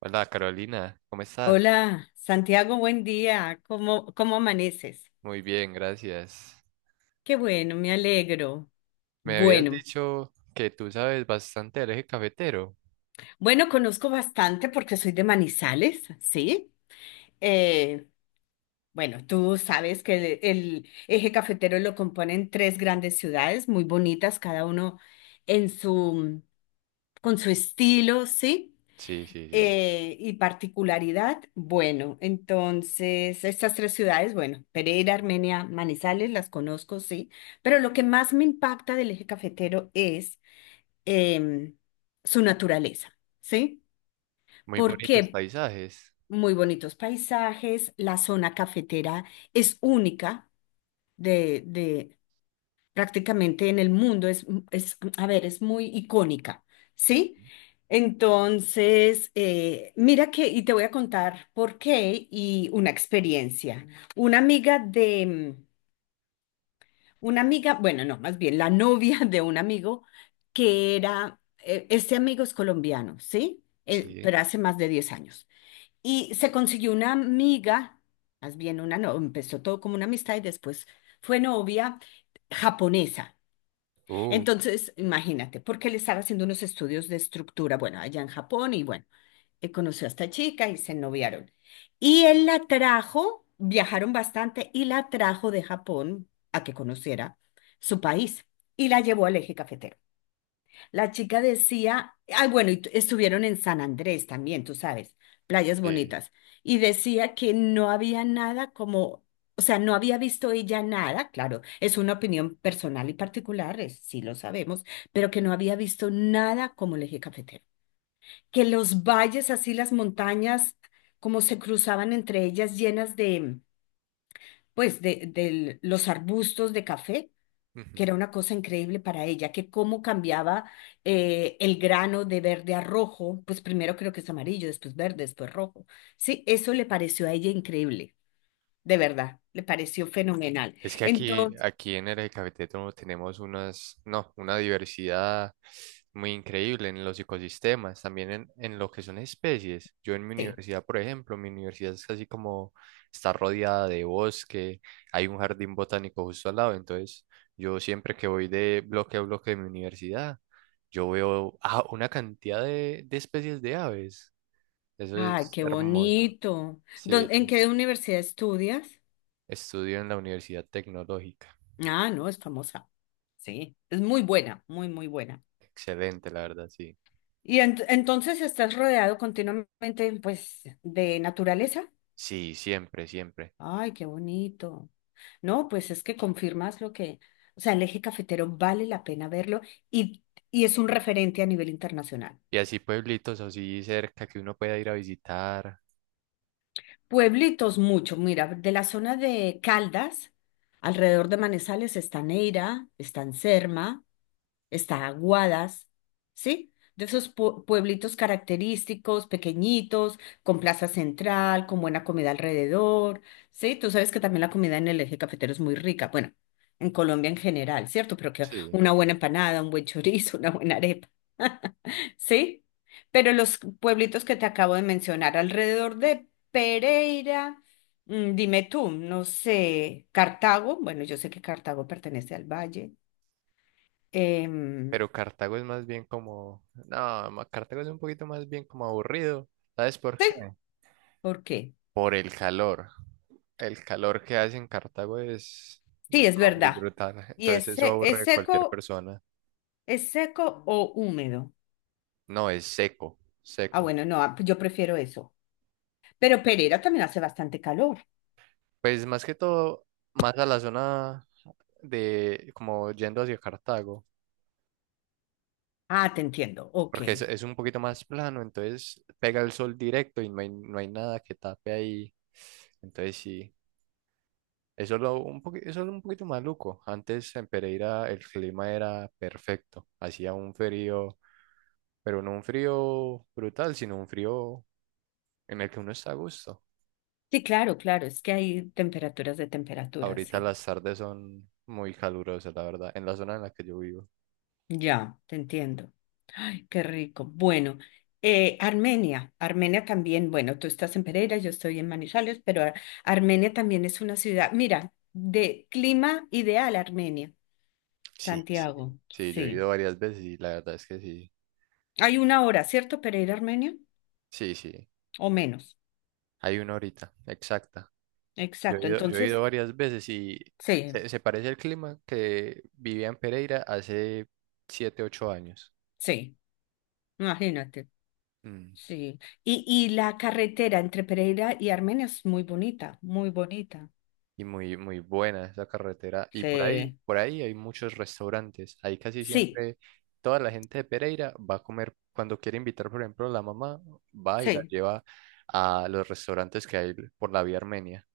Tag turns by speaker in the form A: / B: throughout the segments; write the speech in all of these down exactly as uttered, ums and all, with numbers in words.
A: Hola Carolina, ¿cómo estás?
B: Hola, Santiago, buen día. ¿Cómo, cómo amaneces?
A: Muy bien, gracias.
B: Qué bueno, me alegro.
A: Me habías
B: Bueno,
A: dicho que tú sabes bastante del eje cafetero.
B: bueno, conozco bastante porque soy de Manizales, ¿sí? Eh, bueno, tú sabes que el, el eje cafetero lo componen tres grandes ciudades muy bonitas, cada uno en su, con su estilo, ¿sí?
A: Sí, sí, sí.
B: Eh, y particularidad, bueno, entonces estas tres ciudades, bueno, Pereira, Armenia, Manizales, las conozco, sí, pero lo que más me impacta del eje cafetero es em, su naturaleza, ¿sí?
A: Muy bonitos
B: Porque
A: paisajes.
B: muy bonitos paisajes, la zona cafetera es única de, de prácticamente en el mundo es, mm, es, mm, a ver, es muy icónica, ¿sí? Entonces, eh, mira que, y te voy a contar por qué y una experiencia. Una amiga de, mm, una amiga, bueno, no, más bien la novia de un amigo que era, eh, este amigo es colombiano, ¿sí? Eh,
A: Sí.
B: pero hace más de diez años. Y se consiguió una amiga, más bien una, no, empezó todo como una amistad y después fue novia japonesa.
A: Uh,
B: Entonces, imagínate, porque él estaba haciendo unos estudios de estructura, bueno, allá en Japón, y bueno, eh, conoció a esta chica y se noviaron. Y él la trajo, viajaron bastante, y la trajo de Japón a que conociera su país, y la llevó al eje cafetero. La chica decía, ah, bueno, y tu- estuvieron en San Andrés también, tú sabes, playas
A: sí.
B: bonitas, y decía que no había nada como, o sea, no había visto ella nada, claro, es una opinión personal y particular, es- sí lo sabemos, pero que no había visto nada como el eje cafetero. Que los valles, así las montañas, como se cruzaban entre ellas llenas de, pues, de, de los arbustos de café que era una cosa increíble para ella, que cómo cambiaba eh, el grano de verde a rojo, pues primero creo que es amarillo, después verde, después rojo. Sí, eso le pareció a ella increíble, de verdad, le pareció fenomenal.
A: Es que aquí,
B: Entonces,
A: aquí en el Cafetero tenemos unas, no, una diversidad muy increíble en los ecosistemas, también en, en lo que son especies. Yo en mi
B: sí.
A: universidad, por ejemplo, mi universidad es casi como está rodeada de bosque, hay un jardín botánico justo al lado, entonces yo siempre que voy de bloque a bloque de mi universidad, yo veo ah, una cantidad de, de especies de aves. Eso
B: Ay,
A: es
B: qué
A: hermoso.
B: bonito. ¿Dó-
A: Sí,
B: ¿En
A: sí.
B: qué universidad estudias?
A: Estudio en la Universidad Tecnológica.
B: Ah, no, es famosa. Sí, es muy buena, muy, muy buena.
A: Excelente, la verdad, sí.
B: Y ent- entonces estás rodeado continuamente, pues, de naturaleza.
A: Sí, siempre, siempre.
B: Ay, qué bonito. No, pues es que confirmas lo que, o sea, el eje cafetero vale la pena verlo y, y es un referente a nivel internacional.
A: Y así pueblitos así cerca que uno pueda ir a visitar.
B: Pueblitos mucho, mira, de la zona de Caldas, alrededor de Manizales está Neira, está Anserma, está Aguadas, ¿sí? De esos pue- pueblitos característicos, pequeñitos, con plaza central, con buena comida alrededor, ¿sí? Tú sabes que también la comida en el eje cafetero es muy rica, bueno, en Colombia en general, ¿cierto? Pero que
A: Sí.
B: una buena empanada, un buen chorizo, una buena arepa, ¿sí? Pero los pueblitos que te acabo de mencionar alrededor de Pereira, mm, dime tú, no sé, Cartago, bueno, yo sé que Cartago pertenece al valle. em,
A: Pero Cartago es más bien como, no, ma- Cartago es un poquito más bien como aburrido. ¿Sabes por qué?
B: ¿Por qué?
A: Por el calor. El calor que hace en Cartago es no,
B: Sí, es
A: muy
B: verdad.
A: brutal.
B: ¿Y
A: Entonces
B: es,
A: eso
B: se-
A: aburre
B: es
A: a cualquier
B: seco,
A: persona.
B: es seco o húmedo?
A: No, es seco,
B: Ah,
A: seco.
B: bueno, no, ah, yo prefiero eso. Pero Pereira también hace bastante calor.
A: Pues más que todo, más a la zona de, como yendo hacia Cartago.
B: Ah, te entiendo. Ok.
A: Porque es, es un poquito más plano, entonces pega el sol directo y no hay, no hay nada que tape ahí. Entonces sí, eso es lo un poquito, eso es un poquito maluco. Antes en Pereira el clima era perfecto, hacía un frío, pero no un frío brutal, sino un frío en el que uno está a gusto.
B: Sí, claro, claro. Es que hay temperaturas de temperaturas,
A: Ahorita
B: sí.
A: las tardes son muy calurosas, la verdad, en la zona en la que yo vivo.
B: Ya, te entiendo. Ay, qué rico. Bueno, eh, Armenia. Armenia también, bueno, tú estás en Pereira, yo estoy en Manizales, pero Ar- Armenia también es una ciudad, mira, de clima ideal Armenia,
A: Sí. Sí,
B: Santiago.
A: sí, yo he
B: Sí.
A: ido varias veces y la verdad es que sí,
B: Hay una hora, ¿cierto, para ir a Armenia?
A: sí, sí.
B: O menos.
A: Hay una horita exacta. Yo he
B: Exacto.
A: ido, yo he ido
B: Entonces,
A: varias veces y
B: sí,
A: se, se parece al clima que vivía en Pereira hace siete ocho años.
B: sí, imagínate.
A: Mm.
B: Sí. Y, y la carretera entre Pereira y Armenia es muy bonita, muy bonita.
A: Y muy, muy buena esa carretera. Y por ahí,
B: Sí,
A: por ahí hay muchos restaurantes. Ahí casi
B: sí,
A: siempre toda la gente de Pereira va a comer. Cuando quiere invitar, por ejemplo, la mamá, va y la
B: sí.
A: lleva a los restaurantes que hay por la vía Armenia.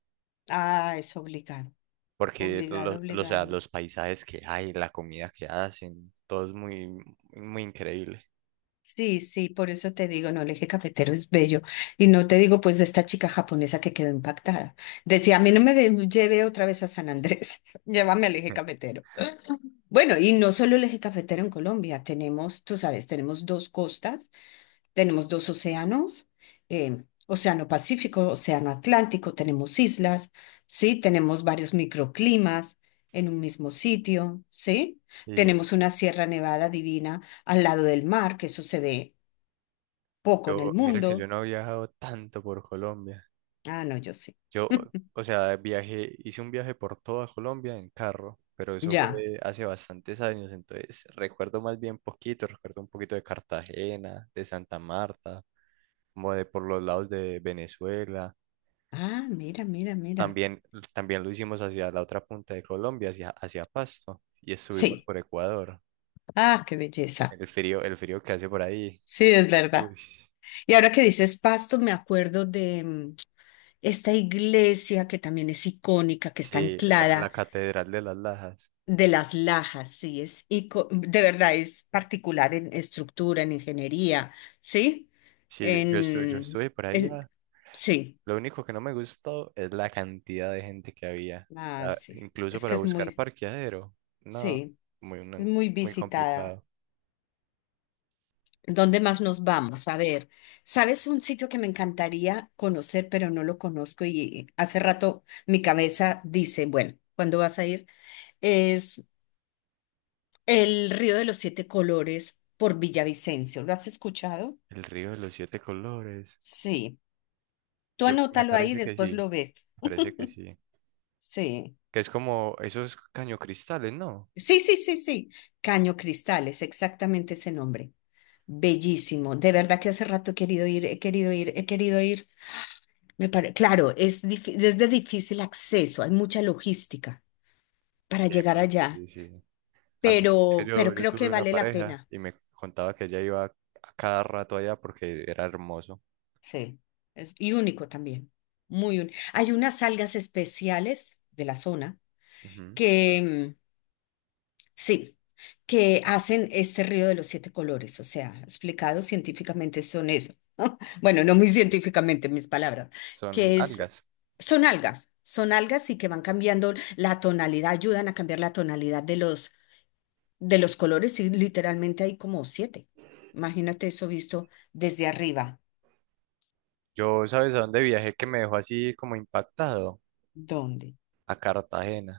B: Ah, es obligado,
A: Porque
B: obligado,
A: los, o sea,
B: obligado.
A: los paisajes que hay, la comida que hacen, todo es muy, muy increíble.
B: Sí, sí, por eso te digo, no, el eje cafetero es bello. Y no te digo, pues, de esta chica japonesa que quedó impactada. Decía, a mí no me de- lleve otra vez a San Andrés, llévame al eje cafetero. Bueno, y no solo el eje cafetero en Colombia, tenemos, tú sabes, tenemos dos costas, tenemos dos océanos, eh, Océano Pacífico, Océano Atlántico, tenemos islas, ¿sí? Tenemos varios microclimas en un mismo sitio, ¿sí?
A: Y
B: Tenemos una Sierra Nevada divina al lado del mar, que eso se ve poco en
A: yo,
B: el
A: mira que yo
B: mundo.
A: no he viajado tanto por Colombia.
B: Ah, no, yo sí.
A: Yo, o sea, viajé, hice un viaje por toda Colombia en carro, pero eso fue
B: Ya.
A: hace bastantes años, entonces recuerdo más bien poquito, recuerdo un poquito de Cartagena, de Santa Marta, como de por los lados de Venezuela.
B: Ah, mira, mira, mira.
A: También, también lo hicimos hacia la otra punta de Colombia, hacia, hacia Pasto, y estuvimos
B: Sí.
A: por Ecuador.
B: Ah, qué belleza.
A: El frío, el frío que hace por ahí.
B: Sí, es
A: Uy,
B: verdad. Y ahora que dices Pasto, me acuerdo de mm, esta iglesia que también es icónica, que está
A: sí, la, la
B: anclada
A: Catedral de las Lajas.
B: de las Lajas, sí, es ico- de verdad es particular en estructura, en ingeniería, ¿sí?
A: Sí, yo, yo estuve, yo
B: En,
A: estuve por
B: en
A: allá.
B: sí,
A: Lo único que no me gustó es la cantidad de gente que había.
B: ah,
A: Ah,
B: sí,
A: incluso
B: es que
A: para
B: es
A: buscar
B: muy,
A: parqueadero. No,
B: sí,
A: muy,
B: es
A: no,
B: muy
A: muy
B: visitada.
A: complicado.
B: ¿Dónde más nos vamos? A ver, ¿sabes un sitio que me encantaría conocer, pero no lo conozco y hace rato mi cabeza dice, bueno, ¿cuándo vas a ir? Es el Río de los Siete Colores por Villavicencio. ¿Lo has escuchado?
A: El río de los siete colores.
B: Sí. Tú
A: Yo, me
B: anótalo ahí y
A: parece que
B: después
A: sí,
B: lo ves.
A: me parece que sí.
B: Sí.
A: Que es como esos cañocristales, ¿no?
B: Sí, sí, sí, sí. Caño Cristales, exactamente ese nombre. Bellísimo. De verdad que hace rato he querido ir, he querido ir, he querido ir. Me pare- Claro, es, dif- es de difícil acceso, hay mucha logística para
A: Sí,
B: llegar
A: pues,
B: allá,
A: sí, sí. A mí, es que
B: pero,
A: yo,
B: pero
A: yo
B: creo
A: tuve
B: que
A: una
B: vale la
A: pareja
B: pena.
A: y me contaba que ella iba a cada rato allá porque era hermoso.
B: Sí, es, y único también. Muy único. Hay unas algas especiales de la zona
A: Ujú.
B: que, mm, sí, que hacen este río de los siete colores, o sea, explicado científicamente son eso. Bueno, no muy científicamente mis palabras,
A: Son
B: que es,
A: algas.
B: son algas, son algas y que van cambiando la tonalidad, ayudan a cambiar la tonalidad de los De los colores, sí, literalmente hay como siete. Imagínate eso visto desde arriba.
A: Yo, ¿sabes a dónde viajé que me dejó así como impactado?
B: ¿Dónde?
A: A Cartagena,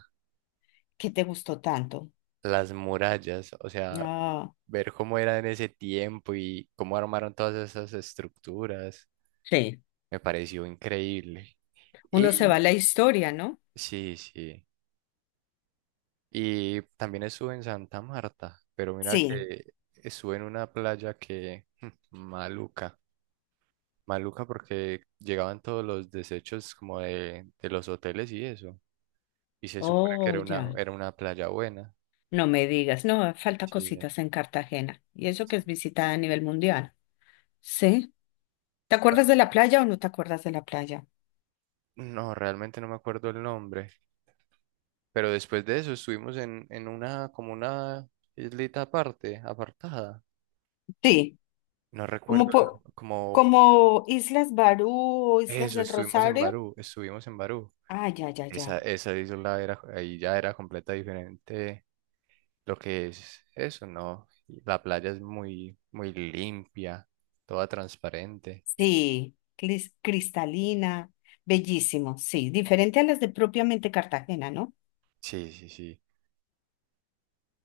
B: ¿Qué te gustó tanto?
A: las murallas, o sea,
B: Ah,
A: ver cómo era en ese tiempo y cómo armaron todas esas estructuras,
B: Sí.
A: me pareció increíble.
B: Uno se va
A: Y
B: a la historia, ¿no?
A: sí, sí. Y también estuve en Santa Marta, pero mira
B: sí,
A: que estuve en una playa que maluca, maluca porque llegaban todos los desechos como de, de los hoteles y eso. Y se supone que
B: Oh,
A: era una,
B: ya.
A: era una playa buena.
B: No me digas, no, falta
A: Sí.
B: cositas en Cartagena. Y eso que es visitada a nivel mundial. Sí. ¿Te acuerdas de la playa o no te acuerdas de la playa?
A: No, realmente no me acuerdo el nombre, pero después de eso estuvimos en, en una, como una islita aparte, apartada.
B: sí.
A: No
B: Como,
A: recuerdo
B: po-
A: el- Como
B: como Islas Barú o Islas
A: eso,
B: del
A: estuvimos en
B: Rosario.
A: Barú, estuvimos en Barú.
B: Ah, ya, ya,
A: Esa,
B: ya.
A: esa isla era, ahí ya era completa diferente lo que es eso, ¿no? Y la playa es muy, muy limpia, toda transparente.
B: Sí, clis- cristalina, bellísimo, sí, diferente a las de propiamente Cartagena, ¿no?
A: Sí, sí, sí.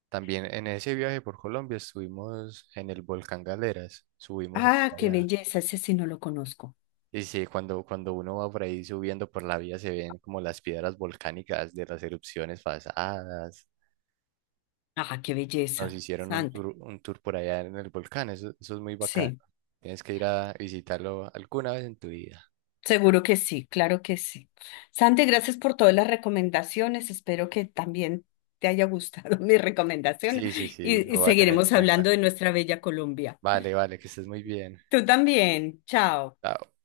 A: También en ese viaje por Colombia estuvimos en el volcán Galeras, subimos hasta
B: Ah, qué
A: allá.
B: belleza, ese sí no lo conozco.
A: Y sí, cuando, cuando uno va por ahí subiendo por la vía se ven como las piedras volcánicas de las erupciones pasadas.
B: Ah, qué
A: Nos
B: belleza,
A: hicieron un
B: Sante.
A: tour, un tour por allá en el volcán, eso, eso es muy bacano.
B: Sí,
A: Tienes que ir a visitarlo alguna vez en tu vida.
B: seguro que sí, claro que sí. Sante, gracias por todas las recomendaciones, espero que también te haya gustado mi recomendación
A: Sí, sí, sí,
B: y,
A: lo
B: y
A: voy a tener en
B: seguiremos hablando
A: cuenta.
B: de nuestra bella Colombia.
A: Vale, vale, que estés muy bien.
B: Tú también, chao.
A: Chao.